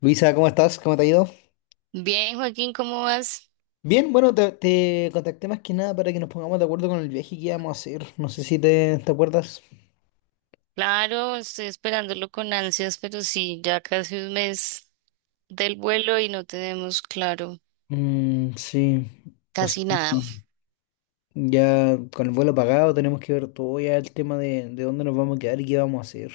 Luisa, ¿cómo estás? ¿Cómo te ha ido? Bien, Joaquín, ¿cómo vas? Bien, bueno, te contacté más que nada para que nos pongamos de acuerdo con el viaje que íbamos a hacer. No sé si te acuerdas. Claro, estoy esperándolo con ansias, pero sí, ya casi un mes del vuelo y no tenemos claro Mm, sí, o sea, casi nada. ya con el vuelo pagado tenemos que ver todo ya el tema de, dónde nos vamos a quedar y qué vamos a hacer.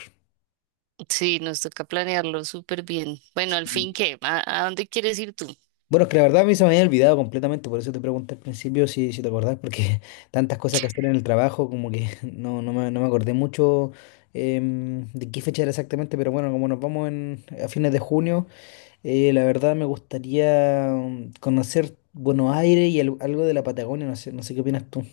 Sí, nos toca planearlo súper bien. Bueno, al fin, Sí. ¿qué? ¿A dónde quieres ir tú? Bueno, es que la verdad a mí se me había olvidado completamente, por eso te pregunté al principio si, si te acordás, porque tantas cosas que hacer en el trabajo, como que no, no me acordé mucho de qué fecha era exactamente, pero bueno, como nos vamos en, a fines de junio. La verdad me gustaría conocer Buenos Aires y algo de la Patagonia, no sé, no sé qué opinas tú.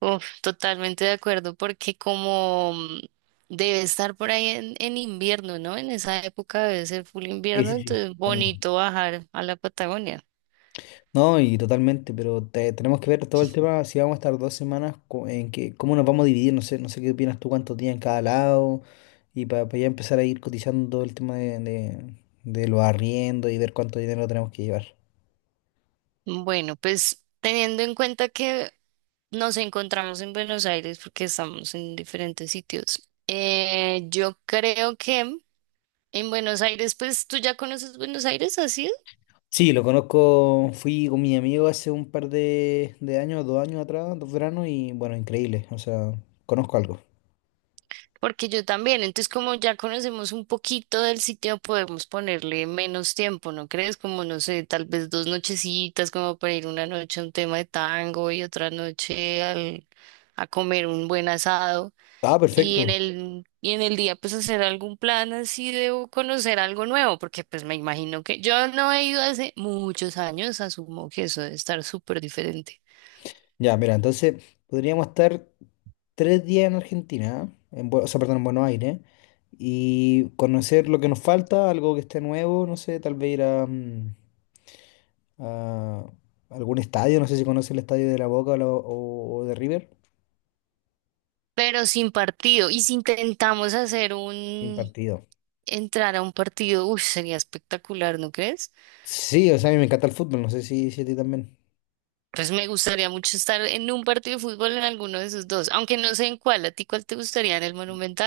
Uf, totalmente de acuerdo, porque como debe estar por ahí en invierno, ¿no? En esa época debe ser full Sí, invierno, sí, sí. entonces Totalmente. bonito bajar a la Patagonia. No, y totalmente, pero tenemos que ver todo el tema, si vamos a estar 2 semanas, en que, cómo nos vamos a dividir, no sé, no sé qué opinas tú, cuántos días en cada lado, y para ya empezar a ir cotizando todo el tema de los arriendos y ver cuánto dinero tenemos que llevar. Bueno, pues teniendo en cuenta que nos encontramos en Buenos Aires porque estamos en diferentes sitios. Yo creo que en Buenos Aires, pues tú ya conoces Buenos Aires, ¿así? Sí, lo conozco, fui con mi amigo hace un par de años, 2 años atrás, dos veranos, y bueno, increíble, o sea, conozco algo. Porque yo también. Entonces, como ya conocemos un poquito del sitio, podemos ponerle menos tiempo, ¿no crees? Como, no sé, tal vez 2 nochecitas, como para ir una noche a un tema de tango y otra noche a comer un buen asado. Ah, Y en perfecto. el, en el día pues hacer algún plan así de o conocer algo nuevo, porque pues me imagino que yo no he ido hace muchos años, asumo que eso debe estar súper diferente, Ya, mira, entonces podríamos estar 3 días en Argentina, en, o sea, perdón, en Buenos Aires, y conocer lo que nos falta, algo que esté nuevo, no sé, tal vez ir a, a algún estadio, no sé si conoces el estadio de La Boca o, o de River. pero sin partido. Y si intentamos Un partido. entrar a un partido, uy, sería espectacular, ¿no crees? Sí, o sea, a mí me encanta el fútbol, no sé si, si a ti también. Pues me gustaría mucho estar en un partido de fútbol en alguno de esos dos, aunque no sé en cuál, ¿a ti cuál te gustaría, en el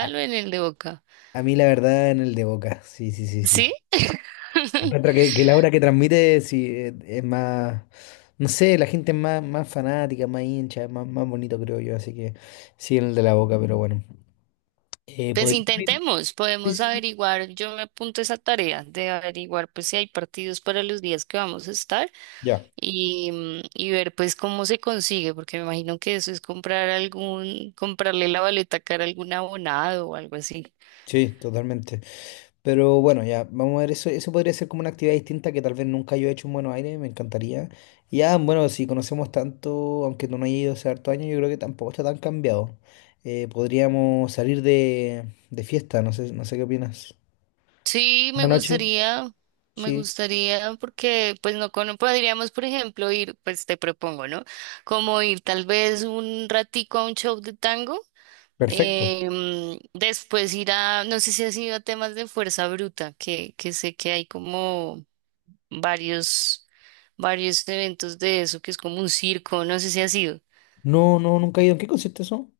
A, o en el de Boca? a mí la verdad en el de Boca, sí, sí, sí, ¿Sí? sí. Encuentro que la obra que transmite sí, es más, no sé, la gente es más, más fanática, más hincha, es más, más bonito creo yo, así que sí, en el de la boca, pero bueno. Eh, Pues podríamos ir- intentemos, Sí, podemos sí, sí. averiguar, yo me apunto a esa tarea de averiguar pues si hay partidos para los días que vamos a estar Ya, y ver pues cómo se consigue, porque me imagino que eso es comprar algún, comprarle la boleta cara a algún abonado o algo así. sí, totalmente. Pero bueno, ya, vamos a ver, eso podría ser como una actividad distinta que tal vez nunca yo he hecho en Buenos Aires, me encantaría. Y ya, bueno, si conocemos tanto, aunque tú no hayas ido hace harto años, yo creo que tampoco está tan cambiado. Podríamos salir de fiesta, no sé, no sé qué opinas. Sí, me Buenas noches, gustaría, sí. Porque pues no cono- podríamos, por ejemplo, ir, pues te propongo, ¿no? Como ir tal vez un ratico a un show de tango. Perfecto. Después ir a, no sé si has ido a temas de fuerza bruta, que sé que hay como varios, varios eventos de eso, que es como un circo, no sé si has ido. No, no, nunca he ido. ¿En qué consiste eso?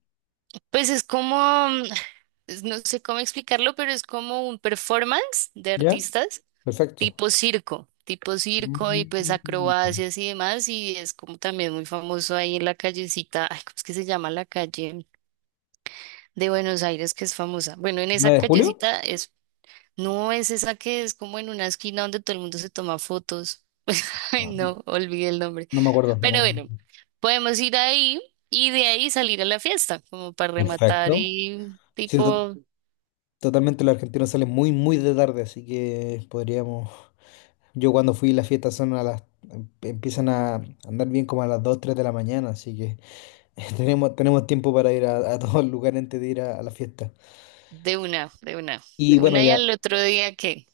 Pues es como, no sé cómo explicarlo, pero es como un performance de ¿Ya? artistas Perfecto. Tipo circo y pues Mm. acrobacias y demás, y es como también muy famoso ahí en la callecita, ay, ¿cómo es que se llama la calle de Buenos Aires, que es famosa? Bueno, en esa ¿9 de julio? callecita es. No, es esa que es como en una esquina donde todo el mundo se toma fotos. Ay, Ah, no, olvidé el nombre. no me acuerdo, no me Pero acuerdo. bueno, podemos ir ahí y de ahí salir a la fiesta, como para rematar Perfecto. y Sí, to- tipo Totalmente los argentinos salen muy, muy de tarde, así que podríamos. Yo cuando fui las fiestas son a las. Empiezan a andar bien como a las 2, 3 de la mañana, así que tenemos, tenemos tiempo para ir a todos los lugares antes de ir a la fiesta. de una, de una, Y de bueno, una y ya. al otro día que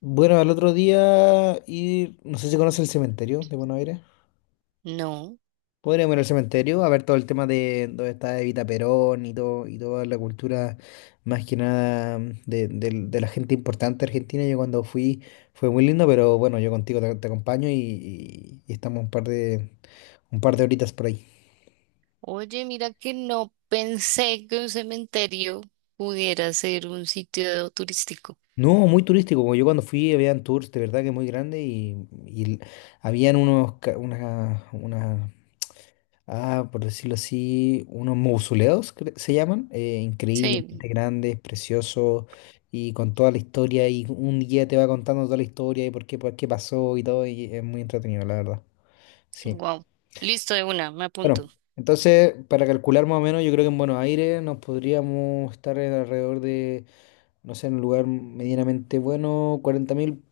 Bueno, al otro día ir. No sé si conoce el cementerio de Buenos Aires. no. Podríamos ir al cementerio a ver todo el tema de dónde está Evita Perón y todo, y toda la cultura más que nada de, de la gente importante argentina. Yo cuando fui fue muy lindo, pero bueno, yo contigo te acompaño y estamos un par de horitas por ahí. Oye, mira que no pensé que un cementerio pudiera ser un sitio turístico. No, muy turístico, como yo cuando fui habían tours de verdad que muy grandes y habían unas por decirlo así, unos mausoleos se llaman, Sí, increíblemente grandes, preciosos y con toda la historia y un guía te va contando toda la historia y por qué pasó y todo y es muy entretenido, la verdad. Sí. wow. Listo, de una, me Bueno, apunto. entonces para calcular más o menos, yo creo que en Buenos Aires nos podríamos estar en alrededor de, no sé, en un lugar medianamente bueno,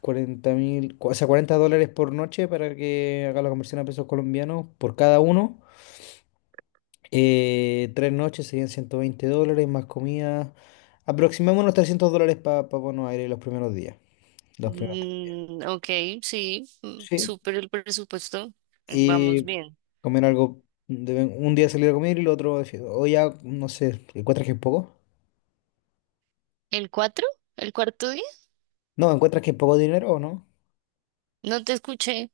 40.000, o sea, 40 dólares por noche para que haga la conversión a pesos colombianos por cada uno. Tres noches serían 120 dólares más comida. Aproximémonos 300 dólares para Buenos Aires los primeros días. Los primeros 3 días. Mm, ok, sí, Sí. súper el presupuesto. Vamos Y bien. comer algo. Un día salir a comer y el otro de fiesta. O ya, no sé, ¿encuentras que es poco? ¿El cuatro? ¿El cuarto día? No, ¿encuentras que es poco dinero o no? No te escuché.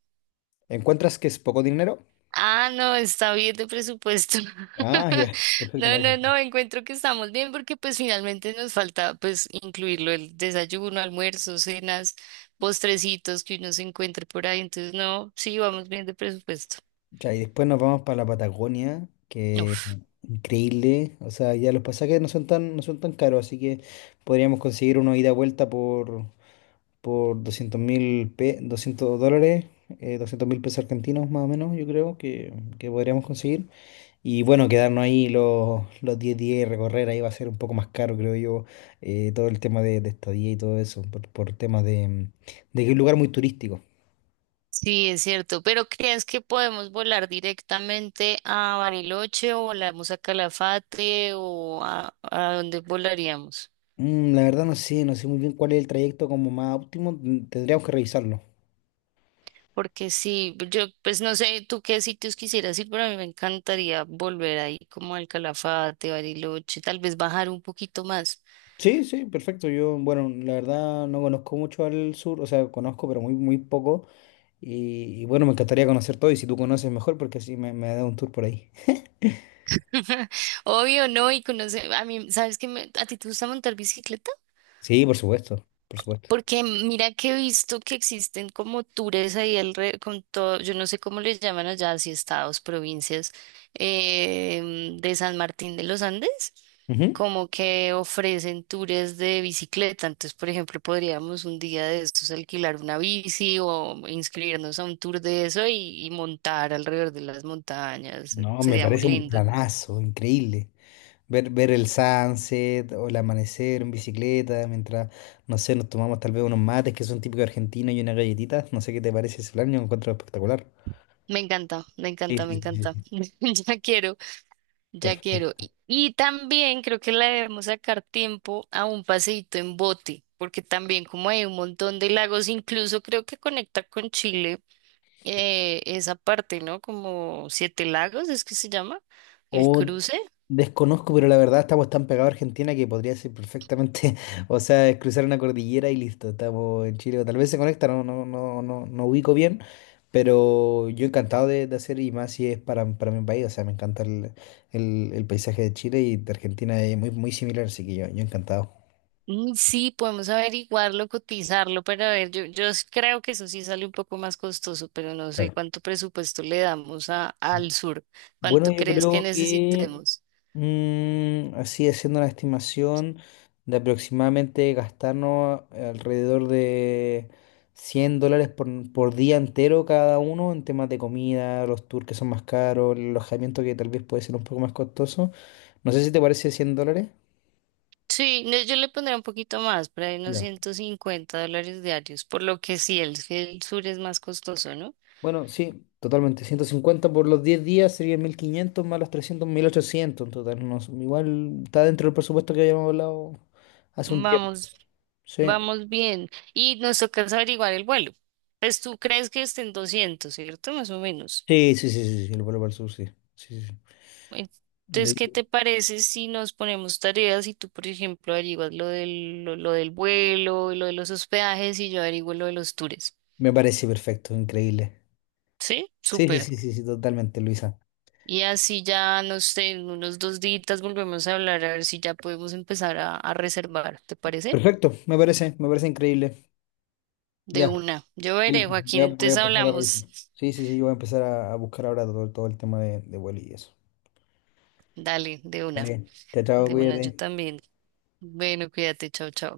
¿Encuentras que es poco dinero? Ah, no, está bien de presupuesto. Ah, ya. Perfecto, No, no, Marisa. no, encuentro que estamos bien porque pues finalmente nos falta pues incluirlo el desayuno, almuerzo, cenas, postrecitos que uno se encuentre por ahí. Entonces, no, sí, vamos bien de presupuesto. Ya, y después nos vamos para la Patagonia, que Uf. increíble. O sea, ya los pasajes no son tan caros, así que podríamos conseguir una ida y vuelta por 200.000 200 dólares, 200 mil pesos argentinos más o menos, yo creo que podríamos conseguir. Y bueno, quedarnos ahí los 10 días y recorrer ahí va a ser un poco más caro, creo yo, todo el tema de estadía y todo eso, por temas de, de que es un lugar muy turístico. Sí, es cierto, pero ¿crees que podemos volar directamente a Bariloche o volamos a Calafate o a dónde volaríamos? Mm, la verdad no sé, no sé muy bien cuál es el trayecto como más óptimo, mm, tendríamos que revisarlo. Porque sí, yo pues no sé tú qué sitios quisieras ir, pero a mí me encantaría volver ahí como al Calafate, Bariloche, tal vez bajar un poquito más. Sí, sí, perfecto. Yo, bueno, la verdad no conozco mucho al sur, o sea, conozco, pero muy, muy poco. Y bueno, me encantaría conocer todo y si tú conoces mejor, porque así me da un tour por ahí. Obvio, ¿no? Y conocer, a mí, ¿sabes qué? ¿A ti te gusta montar bicicleta? Sí, por supuesto, por supuesto. Porque mira que he visto que existen como tours ahí con todo, yo no sé cómo les llaman allá, si estados, provincias, de San Martín de los Andes, Ujú. como que ofrecen tours de bicicleta. Entonces, por ejemplo, podríamos un día de estos alquilar una bici o inscribirnos a un tour de eso y montar alrededor de las montañas. No, me Sería muy parece un lindo. planazo, increíble. Ver el sunset o el amanecer en bicicleta, mientras, no sé, nos tomamos tal vez unos mates que son típicos argentinos y unas galletitas. No sé qué te parece ese plan, yo lo encuentro espectacular. Me encanta, me Sí, encanta, me sí, sí, encanta. sí. Ya quiero. Ya quiero. Perfecto. Y también creo que le debemos sacar tiempo a un paseíto en bote, porque también como hay un montón de lagos, incluso creo que conecta con Chile esa parte, ¿no? Como Siete Lagos, es que se llama el O cruce. desconozco, pero la verdad estamos tan pegados a Argentina que podría ser perfectamente, o sea, es cruzar una cordillera y listo, estamos en Chile, o tal vez se conecta, no, no, no, no, no ubico bien, pero yo encantado de hacer y más si es para mi país, o sea, me encanta el, el paisaje de Chile y de Argentina es muy, muy similar, así que yo encantado. Mm, sí, podemos averiguarlo, cotizarlo, pero a ver, yo creo que eso sí sale un poco más costoso, pero no sé Claro. cuánto presupuesto le damos al sur, Bueno, cuánto yo crees que creo que necesitemos. mm, así haciendo una estimación de aproximadamente gastarnos alrededor de 100 dólares por día entero cada uno en temas de comida, los tours que son más caros, el alojamiento que tal vez puede ser un poco más costoso. No sé si te parece 100 dólares. Sí, no, yo le pondría un poquito más, por ahí unos Ya. $150 diarios, por lo que sí, el sur es más costoso, ¿no? Bueno, sí, totalmente. 150 por los 10 días serían 1.500 más los 300, 1.800 en total. No, igual está dentro del presupuesto que habíamos hablado hace un tiempo. Vamos, Sí. vamos bien. Y nos toca es averiguar el vuelo. Pues tú crees que estén 200, ¿cierto? Más o menos. Sí, sí, sí, sí, sí, el vuelo para el sur, sí. Sí, sí, Entonces, ¿qué De- te parece si nos ponemos tareas y tú, por ejemplo, averiguas lo del vuelo, lo de los hospedajes y yo averiguo lo de los tours? Me parece perfecto, increíble. ¿Sí? Sí, sí, Súper. sí, sí, sí, totalmente, Luisa. Y así ya, no sé, en unos 2 días volvemos a hablar a ver si ya podemos empezar a reservar, ¿te parece? Perfecto, me parece increíble. De Ya, una. Yo veré, Elisa, Joaquín, voy a entonces empezar a revisar. hablamos. Sí, sí, sí, yo voy a empezar a buscar ahora todo, todo el tema de vuelo y eso. Dale, Vale, chao, chao, de una, yo cuídate. también. Bueno, cuídate, chao, chao.